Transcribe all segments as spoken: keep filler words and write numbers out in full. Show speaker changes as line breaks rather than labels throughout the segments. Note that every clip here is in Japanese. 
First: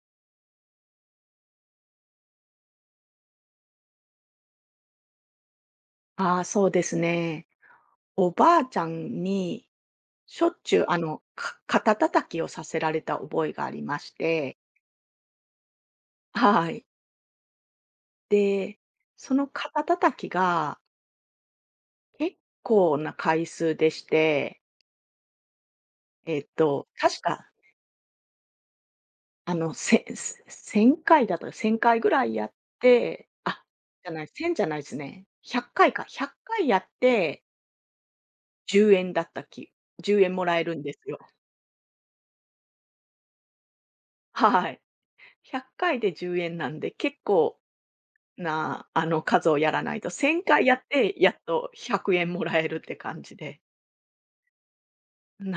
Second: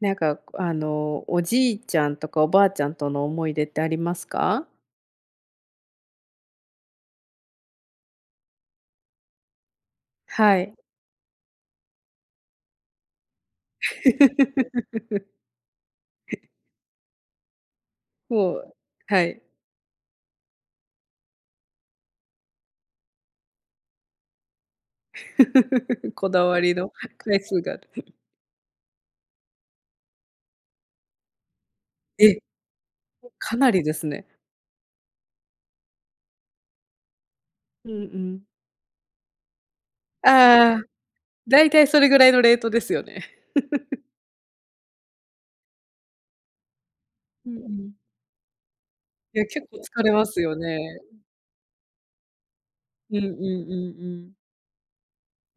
なんか、あの、おじいちゃんとかおばあちゃんとの思い出ってありますか？
ああ、そうですね。おばあちゃんに、しょっ
は
ち
い。
ゅう、あの、か肩叩きをさせられた覚えがありまして、はい。
もう
で、
は
そ
い。
の肩叩きが結構な回数でして、
こ
え
だ
っ
わり
と、
の
確
回
か、
数がある。
あの、せせせんかいだといち ぜろかいぐらい
え、
やって、
か
あ、
なりです
じゃない、
ね。
いちじゃないですね。いっかいかいか、いっかいやって
うんうん。
いちえんだったきいちえんもらえる
あ
ん
あ、
ですよ。
だいたいそれぐらいのレートですよね。
はい。いっかいでいちえんなんで、結
うん
構
うん。
な、あの、
いや、
数を
結
や
構
らない
疲
と、
れます
1000
よ
回やっ
ね。
て、やっとひゃくえんもらえるって
う
感
んうんう
じ
ん
で、
うん。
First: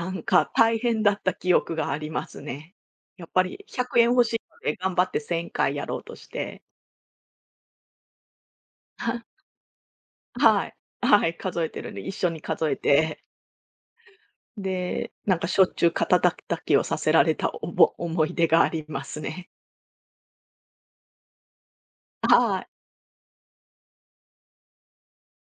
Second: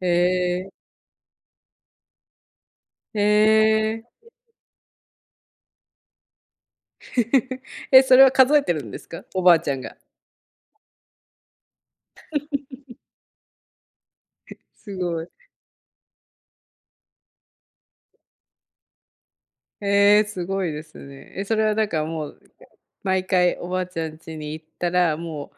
へ
んか
えー、
大変だった記憶がありますね。
へ
やっぱり100
え
円
ー。
欲しいので、頑張ってせんかいやろうとして、
え、それは数えてるんです
は
か？おばあちゃんが。
はい、はい、数えてるんで、一緒に数えて、
す
で、
ごい。
なんかしょっちゅう肩たたきをさせられたおぼ思い出がありますね。
ええ、すごいですね。え、それはなんかもう
はい。
毎回おばあちゃん家に行ったら、も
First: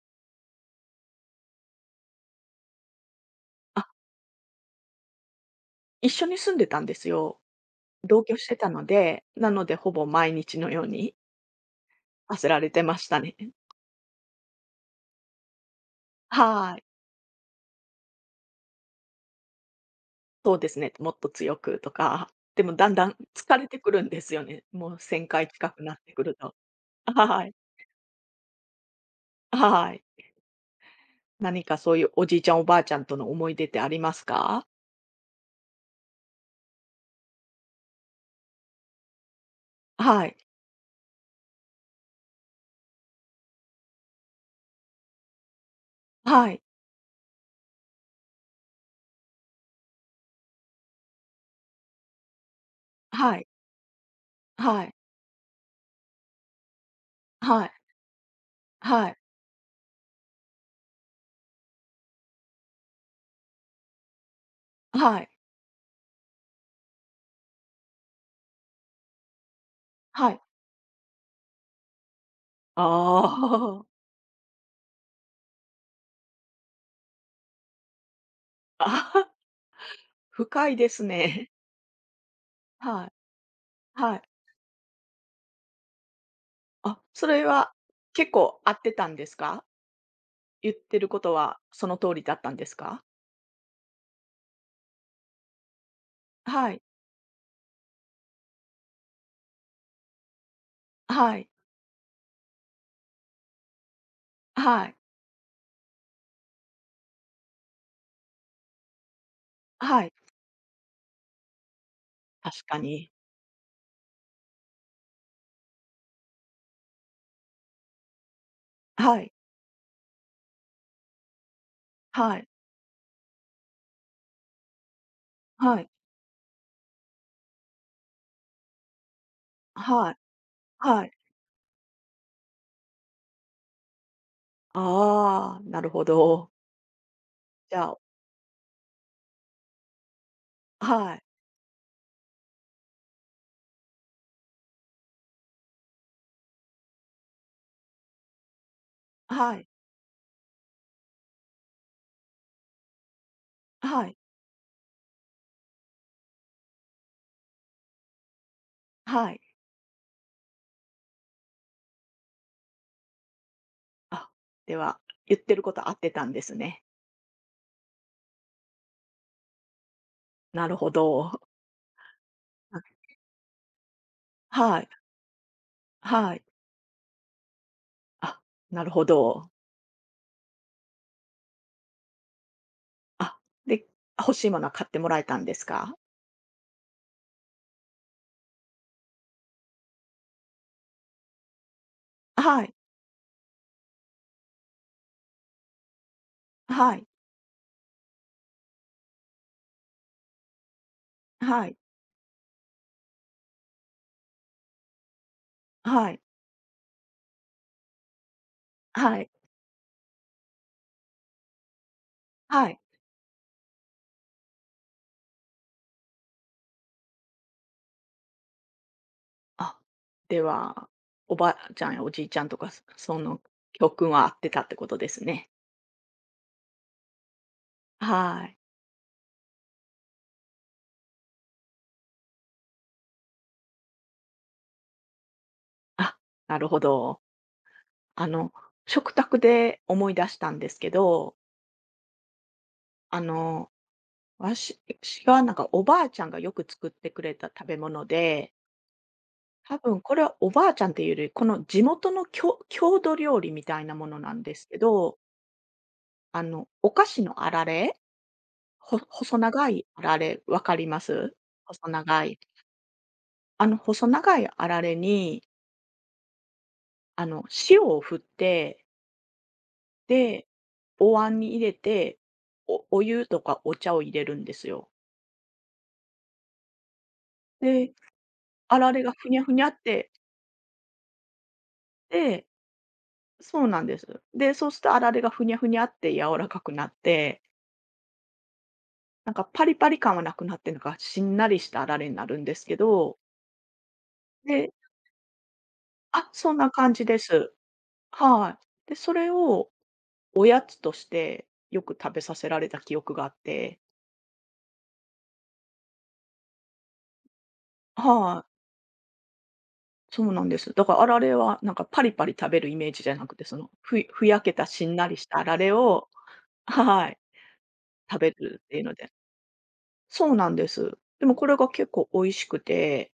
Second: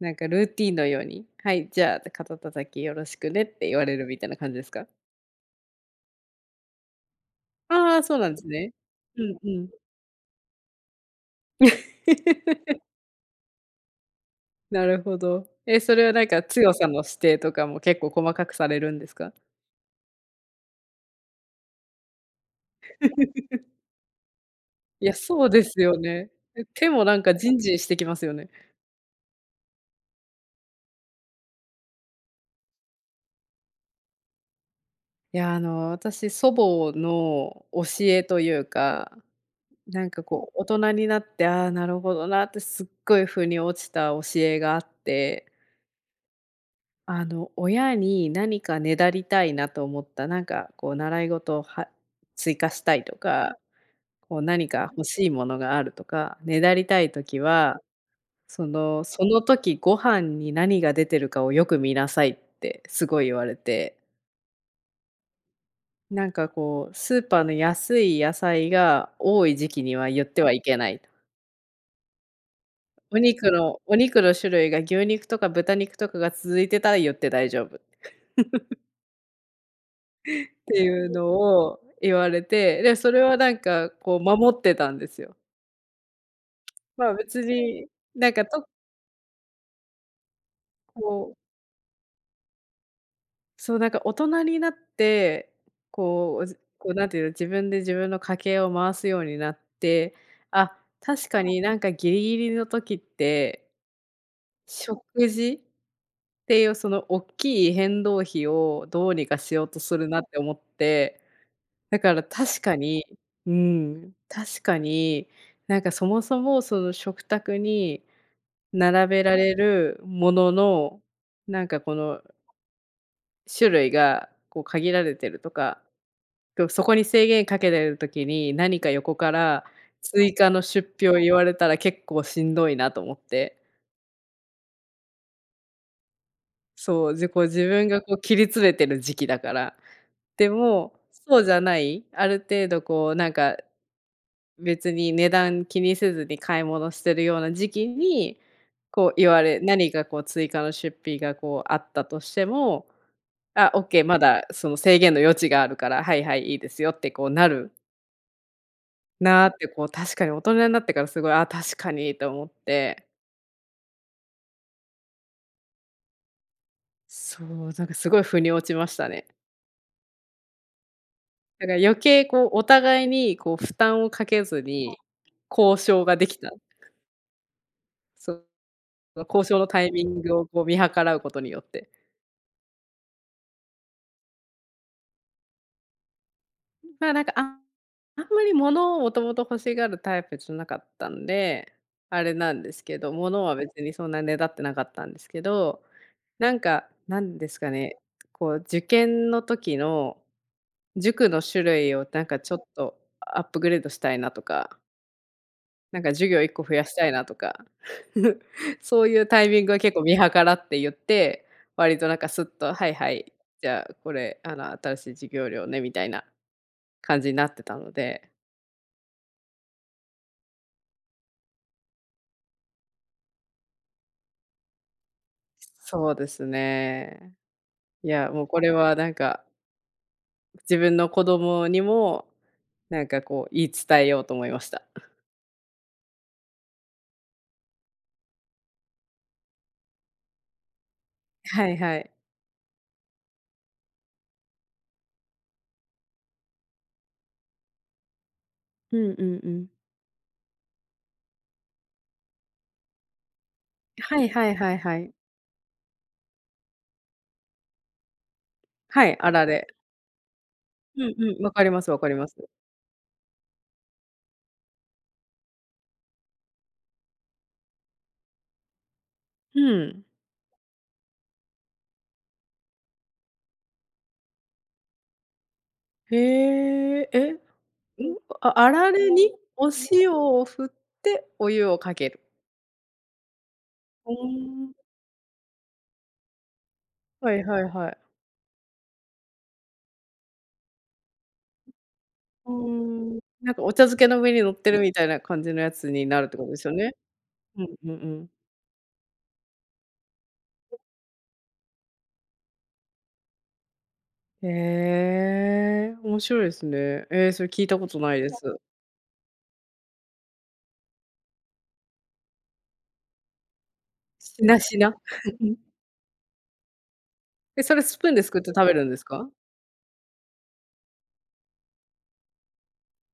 うなんかルーティンのように、はい、じゃあ肩叩きよろしくねって言
あ、
われるみたいな感じですか？
一緒に住んでたんですよ。
ああ、そう
同
なん
居
で
し
す
てた
ね。
ので、
うん
な
う
の
ん。
でほぼ毎日のようにさせられて ましたね。
なるほど。え、それはなんか強
はい。
さの指定とかも結構細かくされるんですか？
そうですね、もっと強くとか、でもだんだん疲 れてくるんですよね。もう
いや、
1000
そ
回
うで
近
す
くな
よ
ってく
ね。
ると。
え、手もなんか
は
ジ
い。
ンジンしてきますよね。
はい。何かそういうおじいちゃんおばあちゃんとの思い出ってありますか？
いや、あの、私祖母の教えというかなんか
はい。
こう、大人になって、ああ、なるほどなってすっごい腑に落ちた教えがあって、
はい。
あの、親に何かねだりたいなと思った、なんかこう習い事をは追加したいと
はい。
か、こう何
は
か
い。
欲しいものがあるとか、ねだりたい時
はい。
は、その
はい。
その時ご飯に何が出てるかをよく見なさいってすごい言われて、
はい。
なんかこう、スーパーの安い野菜が多い時期には言っ
はい。
てはいけないと。
あ
お肉のお
あ。
肉の種類が牛肉とか豚肉とかが続いてたら言って大丈夫っ
あはは、深い
て
です
いうの
ね。
を言われ て、で、
は
そ
い。
れはなんか
は
こう
い。
守ってたんですよ。
あ、
まあ、
そ
別
れは
にな
結
んか
構
と
合ってたんですか？言ってるこ
こ
と
う、
はその通りだったんですか？
そうなんか大人になって、こう、ず
はい。
こうなんていうの、自分で自分の家計を回すようになって、あ、確
は
か
い。
になんかギリギリの時って、
はい。
食事っていうその大きい変動費をどうにかしようとす
は
る
い。
なって思って、だから確
確
か
か
に
に。
うん、確かに、なんかそもそもその食卓に並
は
べ
い、
られるものの、なんかこの
はい、
種類がこう限られてると
は
か、
い、
こうそこに制限かけてる時に、何か横から
はい、
追加の出
は
費
い。
を言われたら結構しんどいなと思って。
ああ、なるほど。
そう、自こ自
じゃ
分
あ
がこう切り詰めてる時期だから。でも、
はい、
そうじゃない、ある程度こうなんか別に値段気にせずに買い物してるような時期に、こう言わ
は
れ
い、
何かこう追加の出費がこうあったとしても、あ、オッケー、
はい、
まだその制限の余地があるから、はいはい、いいですよってこうなる
はい。
なって、こう確かに大人になってからすごい、あ、確かにと思って、
あ、では、言ってること合ってたんですね。
そう、なんかすごい腑に落ちましたね。
なるほど。
だから余計こうお
あ、
互いにこう負担をかけず
はい、
に、交渉がで
は
き
い。
た。
あ、
そ
なるほ
の交
ど。
渉のタイミングをこう見計らうことによって。
あ、で、欲しいものは買ってもらえたんですか？
まあ、なんか、ああんまり物をもともと欲しがるタイプじゃなかったんで、あれなん
は
で
い、
すけど、物は別にそんなねだってなかったんですけど、なんか、
はい、
なんですかね、こう受験の時の塾の種
はい、
類をなんかちょっとアップグレードしたいなとか、なん
は
か
い、
授業いっこ増やしたいなとか、そうい
は
う
い、
タイミングは結構見計らって言って、割となんかスッ
は
と
い。
「はいはい、じゃあこれ、あの、新しい授業料ね」みたいな感じになってたので
あ、では、おばあちゃんやおじいちゃんとか、そその教訓は合ってたってことですね。
そうですね。いや、も
は
う
い。
これはなんか、自分の子供にも、なんかこう言い伝えようと思いました。
あ、なるほど。あの、食卓で思い出したんですけど、
はいはい。
あの、私私はなんかおばあちゃんがよく作ってくれた食べ物で、
うんうんうん。
多分これはおばあちゃんっていうより、この地元の郷郷土料理みたいなもの
はい
なん
は
で
い
す
は
け
いはい。
ど、あの、お菓子のあられ、ほ
はい、あ
細
られ。
長いあられ、わかりま
うん
す？
うん、わかりま
細
すわかり
長
ま
い。
す。
あの細長いあられに、あの、塩を振って
うん。
で、お椀に入れて、おお湯とかお茶を入れるんですよ。
へえ、え、ん？
で、
ああ
あ
ら
られ
れ
がふ
に
にゃふにゃ
お
って
塩を振ってお湯をかける。
で、そうなんで
う
す。で、
ー
そう
ん。
するとあられがふにゃふにゃって柔らかくなっ
は
て、
いはいはい。
なんかパリパリ感はなくなって、なんかしんなりしたあられになるん
う
ですけ
ー
ど、
ん。なんかお茶漬けの上に乗っ
で
てるみたいな感じのやつになる
あ、
ってこと
そん
です
な
よ
感
ね。
じです。
うんうんうん。
はい。で、それをおやつとしてよく食べさせられた記憶があって
へえ、面白いですね。えーそれ聞いたことないで
はい。そうなんです。だからあられはなんかパリパリ食べるイメージじゃなくて、そのふふ
す。
や
し
け
な
た
し
し
な。
ん なりしたあられをはい、
え、それスプーン
食
で
べ
すくって
るっ
食べ
ていう
るん
の
です
で。
か？
そうなんです。でもこれが結構美味しくて、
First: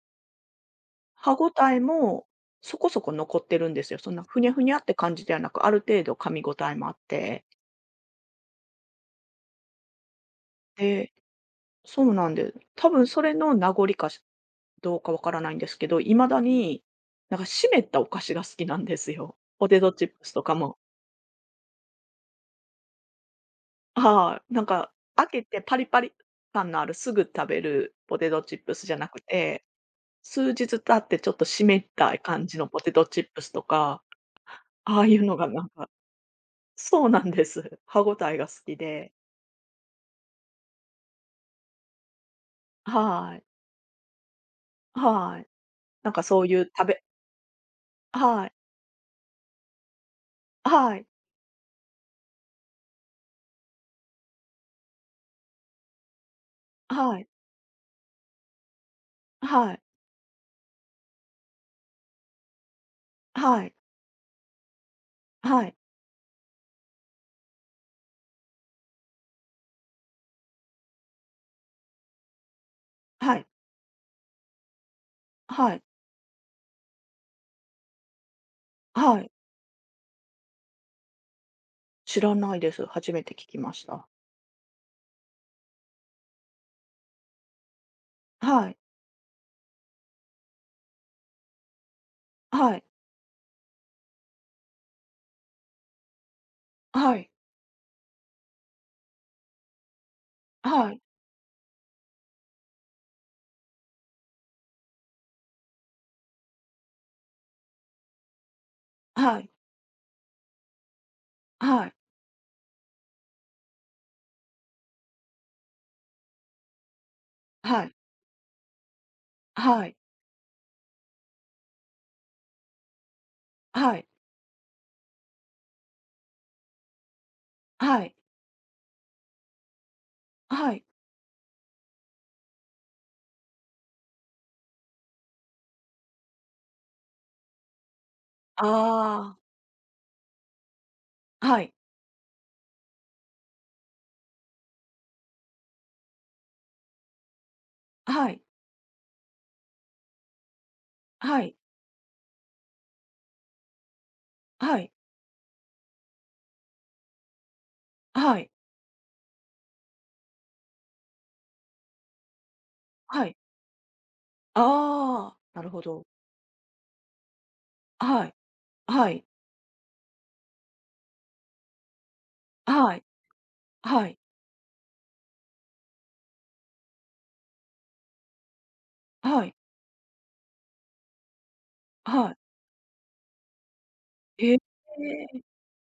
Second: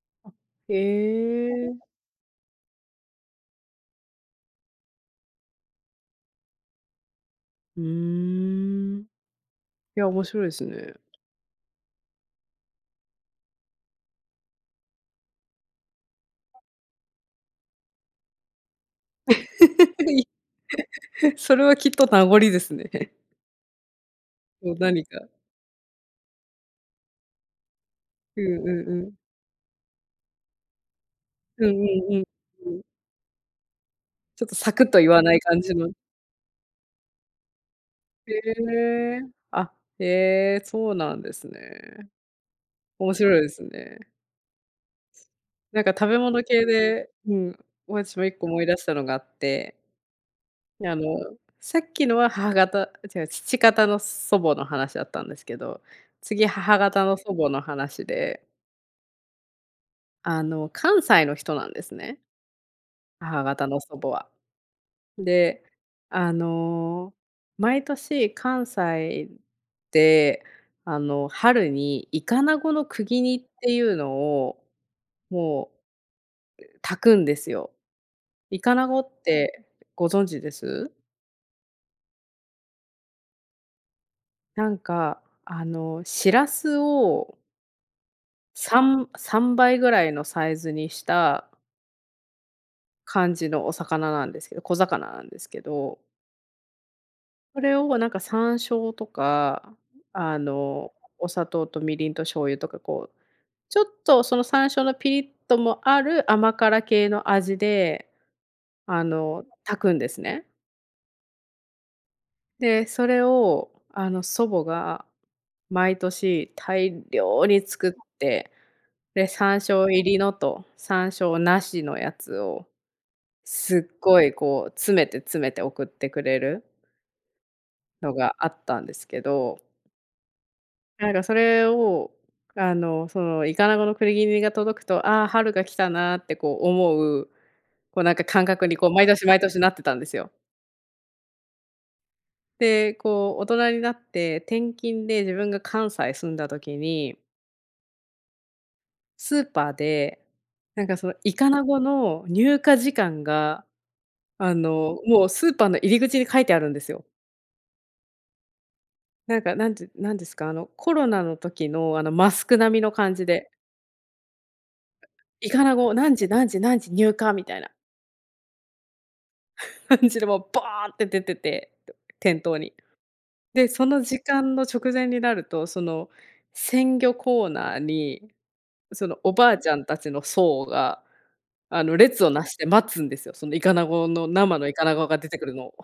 へ
歯ごたえ
え、
もそこそこ残ってるんですよ。そんなふにゃふにゃって感じではなく、ある程度噛み応えもあって。
うーん。いや、面白いですね。
でそうなんです、多分それの名残かしどうかわからないんですけど、いまだになんか湿ったお菓子が好きなんですよ。ポテトチッ
い
プスとかも。
それはきっと名残ですね。
はい、なん
そう、
か、
何
開
か。
けてパリパリ感のあるすぐ食べるポテト
うん
チ
う
ッ
ん
プスじ
う
ゃな
ん。
くて、数日経ってちょっと湿
うんう
っ
ん
た
うん。
感じの
う
ポ
ん。
テトチップスとか、
ちょっとサクッと
ああ
言
い
わ
う
な
の
い
が
感
なん
じ
か
の。
そうなんです。歯ごた
へ
えが好きで。
え。あ、へえ、そうなんですね。面
は
白い
い、
ですね。
はい。
なんか食
なん
べ
かそ
物
うい
系
う食べ
でうん、私も一
は
個
い、
思い出したのがあってで、
は
あ
い、
の、さっきのは母方違う、父方の祖母の話だったんですけど、次母方の
はい、
祖母の話で、
はい、
あの、関西の人なんですね、母
は
方
い、
の祖母は。
は
で、
い、
あの、毎年関西で、あの、春にイカナゴの釘
は
煮っ
い、
ていうのを、も
は
う
い、
炊くんですよ。イカナゴっ
はい。
てご存知です？
知らないです。初めて聞きました。
なんか、あの、しらすを
はい、
3- 3倍ぐらいのサイズにした
はい、
感じのお魚なんですけど、小魚なんですけど、
はい、
それをなんか山椒とか、あ
は
の、
い、
お砂糖とみりんと醤油とか、こう、ちょっとその山椒のピリッともある甘辛系の味で、あ
は
の、
い、
炊くんですね。
はい、
で、それを、あの、祖母が毎年大量に
は
作っ
い、
て、で、山
は
椒
い、
入りのと山椒なしのやつをす
は
っ
い。
ごいこう、詰めて詰めて送ってくれる
は
の
い、
があったんですけど、
はい、
なんかそれを、あの、そのイカナゴのくりぎりが届くと、ああ、春が来たなーってこう思う、こうなんか感覚にこう毎年
あ
毎年なってたんですよ。
あ、はい、
で、こう大人になって転勤で自分が関西住んだ時に、
はい、
スーパーで、なんかそのイ
は
カ
い、
ナゴの入荷時間が、あ
はい、
の、もうスーパーの入り口に書いてあるんですよ。
はい、
なんか、なんてなんですか、あの、コロナの時の、あの、マスク並みの感じ
はい、
で、
ああ、
イ
な
カ
る
ナ
ほ
ゴ
ど。
何時何時何時入荷みたいな
はい、はい、
感じで、もうバーって出てて、店頭に。
はい、
で、その
はい、
時間の直前になると、その、鮮魚コーナーに、その、お
は
ば
い、
あちゃんたちの層が、あの、列
は
を
い、
なして待つんですよ。そのイカナゴの
ええ、
生のイカナゴが出てくるのを。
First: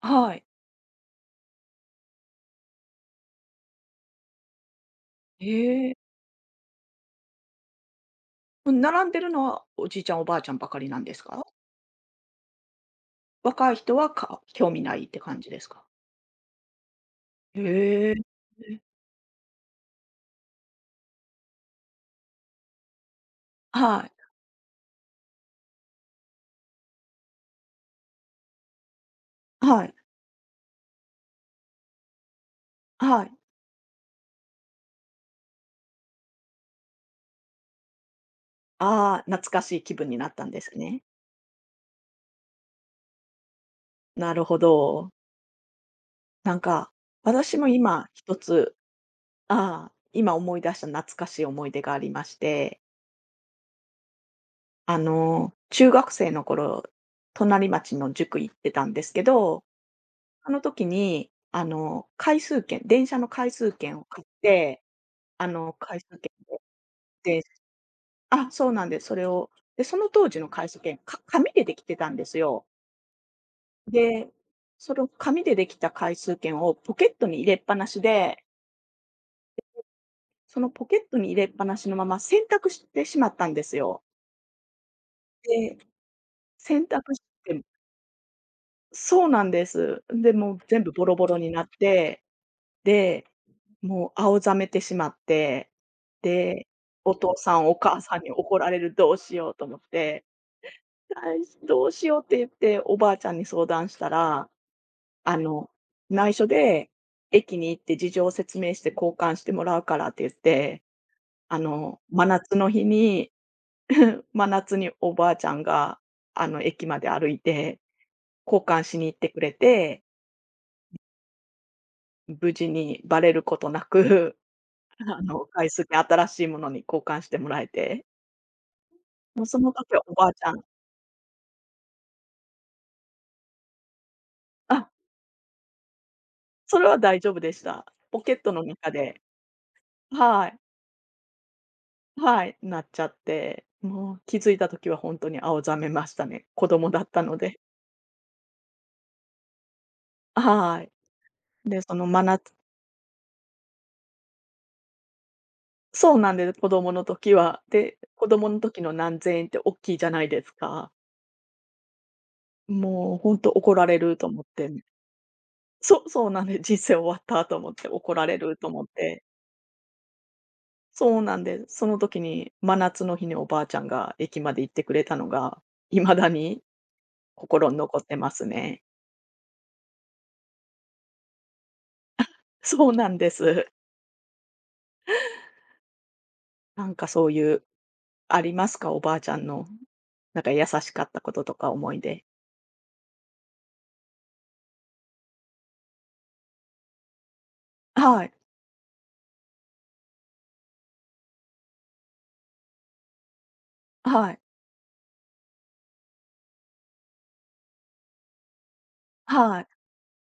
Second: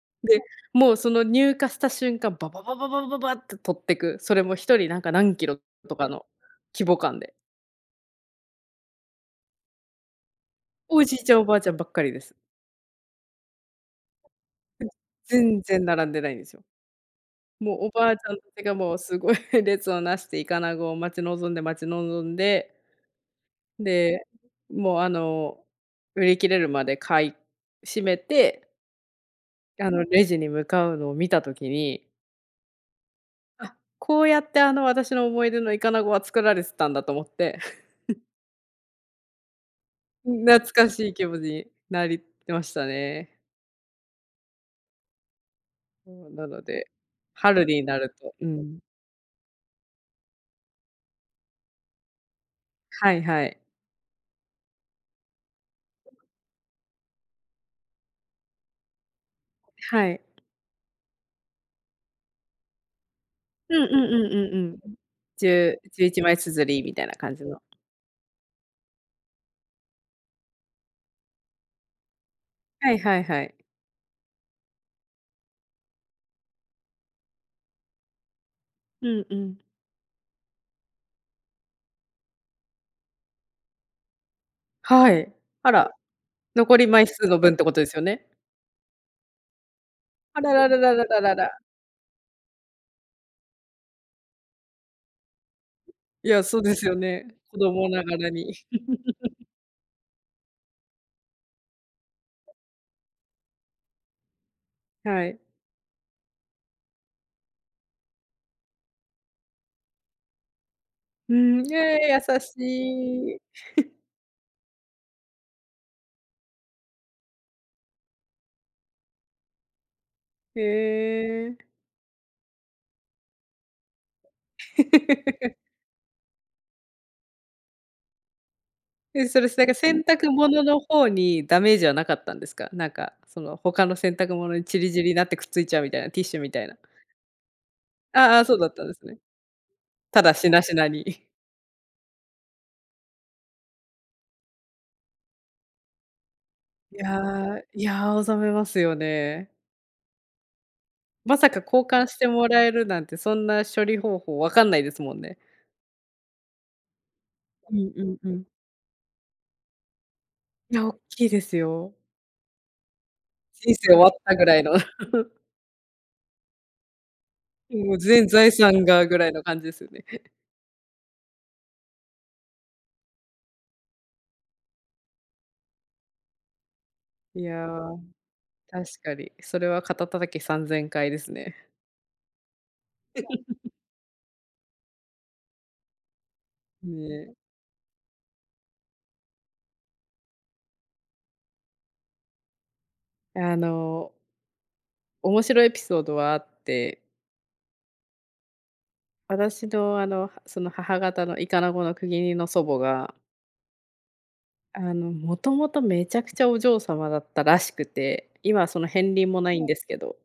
は
で、
い、
もうその入荷した瞬間、ババババババババって取ってく。それも一人なんか何キロ
ええ。
とかの規模感で。
並んでるのはおじいちゃん、おばあちゃんばかりな
お
んで
じい
す
ちゃん、お
か？
ばあちゃんばっかりです。
若い人は、か興味ないって感じで
全
すか？
然並んでないんですよ。もうお
へ
ば
え、
あちゃんたちがもうすごい 列をなしてイカナゴを待ち望んで待ち望んで、
はい、
で、もうあの、売り切れるまで買い占めて、
は
あ
い、
のレジに向かうのを見たときに、
はい。
あ、こうやってあの私の思い出のイカナゴは作られてたんだと思って、
ああ、懐かしい気分になったんで
懐
す
か
ね。
しい気持ちになりましたね。
なるほど。
そう、な
なん
ので、
か、私
春
も
にな
今、
ると
一
う
つ
ん。
ああ、今思い出した懐かしい思い出がありまして、
はいはい。
あの、中学生の頃、隣町の塾行ってたんですけど、
はい。
あの時に、あの、回数券、電車の回数
うんう
券を
ん
買っ
うんうん
て、
うん。
あの、回
じゅう、
数券
いちまい枚綴りみたいな感
で、で
じの。
あ、そうなんです、それを、で、その当時の回数券、か紙でできてたんですよ。
はいはいはい。
で、その紙でできた回数券をポケットに入れっぱなしで、
うんうん。
そのポケットに入れっぱなしのまま洗濯してしまったんですよ。
はい。あ
で
ら、残
洗
り枚
濯し
数の分っ
て、
てことですよね？
そうなんです。で、
あら
もう
らら
全部
ら
ボ
ら
ロ
ら
ボ
ら
ロに
ら。
なって、で、もう青ざめてしまって、
いや、そう
で、
ですよ
お
ね。
父さ
子
んお
供
母
なが
さん
ら
に
に。
怒られる、どうしようと思って、あいどうしようって言って、おばあちゃんに相談したら、
は
あ
い。
の、内緒で駅に行って事情を説明して交換してもらうからって言って、
う
あ
ん、
の、
ええ、
真
優
夏
し
の日に、
い。
真夏におばあちゃんが、あの、駅まで歩いて、交換しに行ってくれて
へえ。
無事にバレることなく、あの、お返 しで新しいものに交換してもらえて、
え、そ
もう
れ、
そ
なん
の
か
時は
洗
おば
濯
あちゃ
物
ん
の方にダメージはなかったんですか？なんか、その、他の洗濯物にち
あ、
りぢりになってくっついちゃうみたいな、ティッシュみたいな。
それは大丈夫でした。ポ
あ
ケ
ああ
ッ
あ、
ト
そう
の
だったん
中
ですね。
で
ただ
は
し
い、
なしなに。
はい、なっちゃって、もう気づいた時は本当に青ざめましたね。子供
い
だっ
や
たので。
ー、いやー、ざめますよね。
はい。
まさか
で、
交
その
換し
ま
て
な
もらえるなんて、そんな処理方法わかんないですもんね。
そうなんです、子供の時は。
うん
で、
うん
子
うん。
供の時の何千円って大きいじゃないです
いや、
か。
大きいですよ。
もう本当怒
人
ら
生終
れ
わっ
ると
た
思っ
ぐらい
て。
の、
そう、そうなんで、人生終わったと思って、
もう
怒ら
全
れ
財
ると思
産
っ
がぐ
て。
らいの感じですよね。
そうなんです。その時に、真夏の日におばあちゃんが駅まで行ってくれたのが、いまだに
いや
心に残
ー、
ってますね。
確かに。それは肩叩きさんぜんかいですね。
そうなんで す。なんか
ね
そう
え。
いう、ありますか？おばあちゃんの、なんか優しかったこととか思い出。
あの、面白いエピソードはあって、
はい、
私のあの、はその母方のイカナゴの国の祖母が
はい、
あの、もともとめちゃくちゃお嬢様だったらしくて、今はその片鱗もな
は
い
い、
んですけど、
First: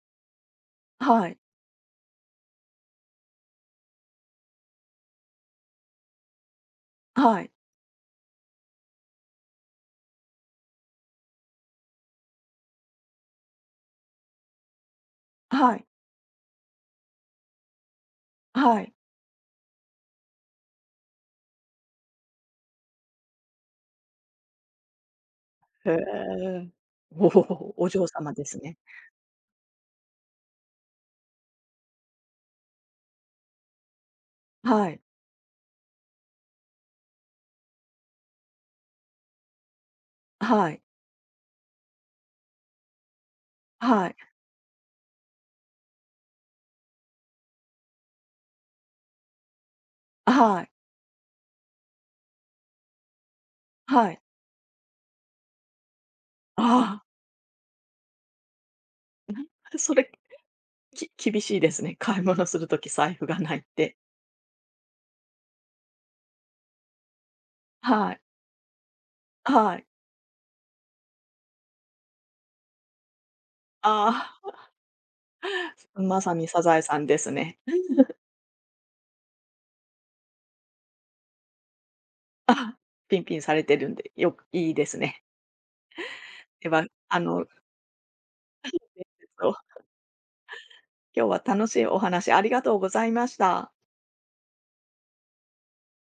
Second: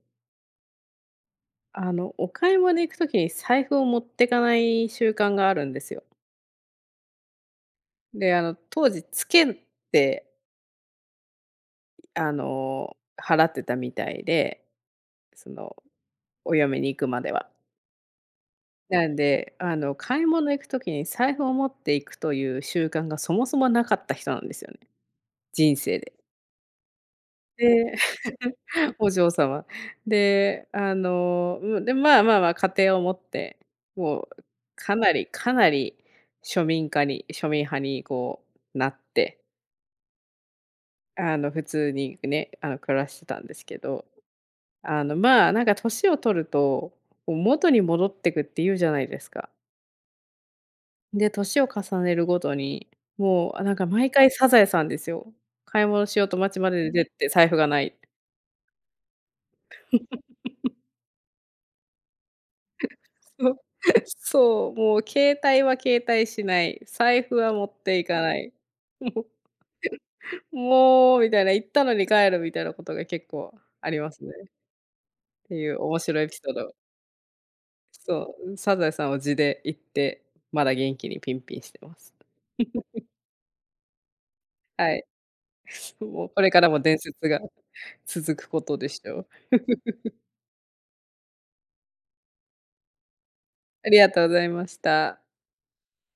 はい、
あの、お買い物行く時に財布を持ってかない習慣があるんですよ。
はい、
で、あの、当時つけって、あの、払ってたみたいで、そ
は
の、
い、
お嫁に行くまでは。
はい。
なんで、あの、買い物行く時に財布を持っていくという習慣がそもそもなかった人なんですよね、人
へ
生で。
え。おお、お
で、
嬢様ですね。
お嬢様。で、あの、うん、で、まあまあまあ、家庭を持って、もう
は
か
い、
なりかなり庶民化に庶民派にこうなって、
はい、
あの、普通にね、あの、暮らしてたんですけど、
はい、
あの、まあ、なんか年を取ると、こう元に戻ってくって言うじゃないですか。
はい、
で、年を重ねるごとに、もう、あ、なんか毎
はい。
回サザエさんですよ。買い物しようと街まで
あ
出てって財布がない。
あ、それき厳しいですね。買い物するとき財布 が
そう。
ないって。
そう、もう携帯は携帯しない、財布は持ってい
はい。
かない。もう
はい。
もうみたいな、行ったのに帰るみたいなことが結構ありま
あ
すね。っていう面
あ、ま
白いエ
さ
ピ
に
ソー
サ
ド。
ザエさんですね。
そう、サザエさんを地で行って、まだ元気にピンピンしてます。
あ、ピンピンされてるんで、よくいいで
は
す
い。
ね。
もうこれから
で
も
は、
伝
あ
説が
の、
続くことで
え
しょ
っ
う。
と 今日は楽しいお話ありがとうございました。
ありがとうございました。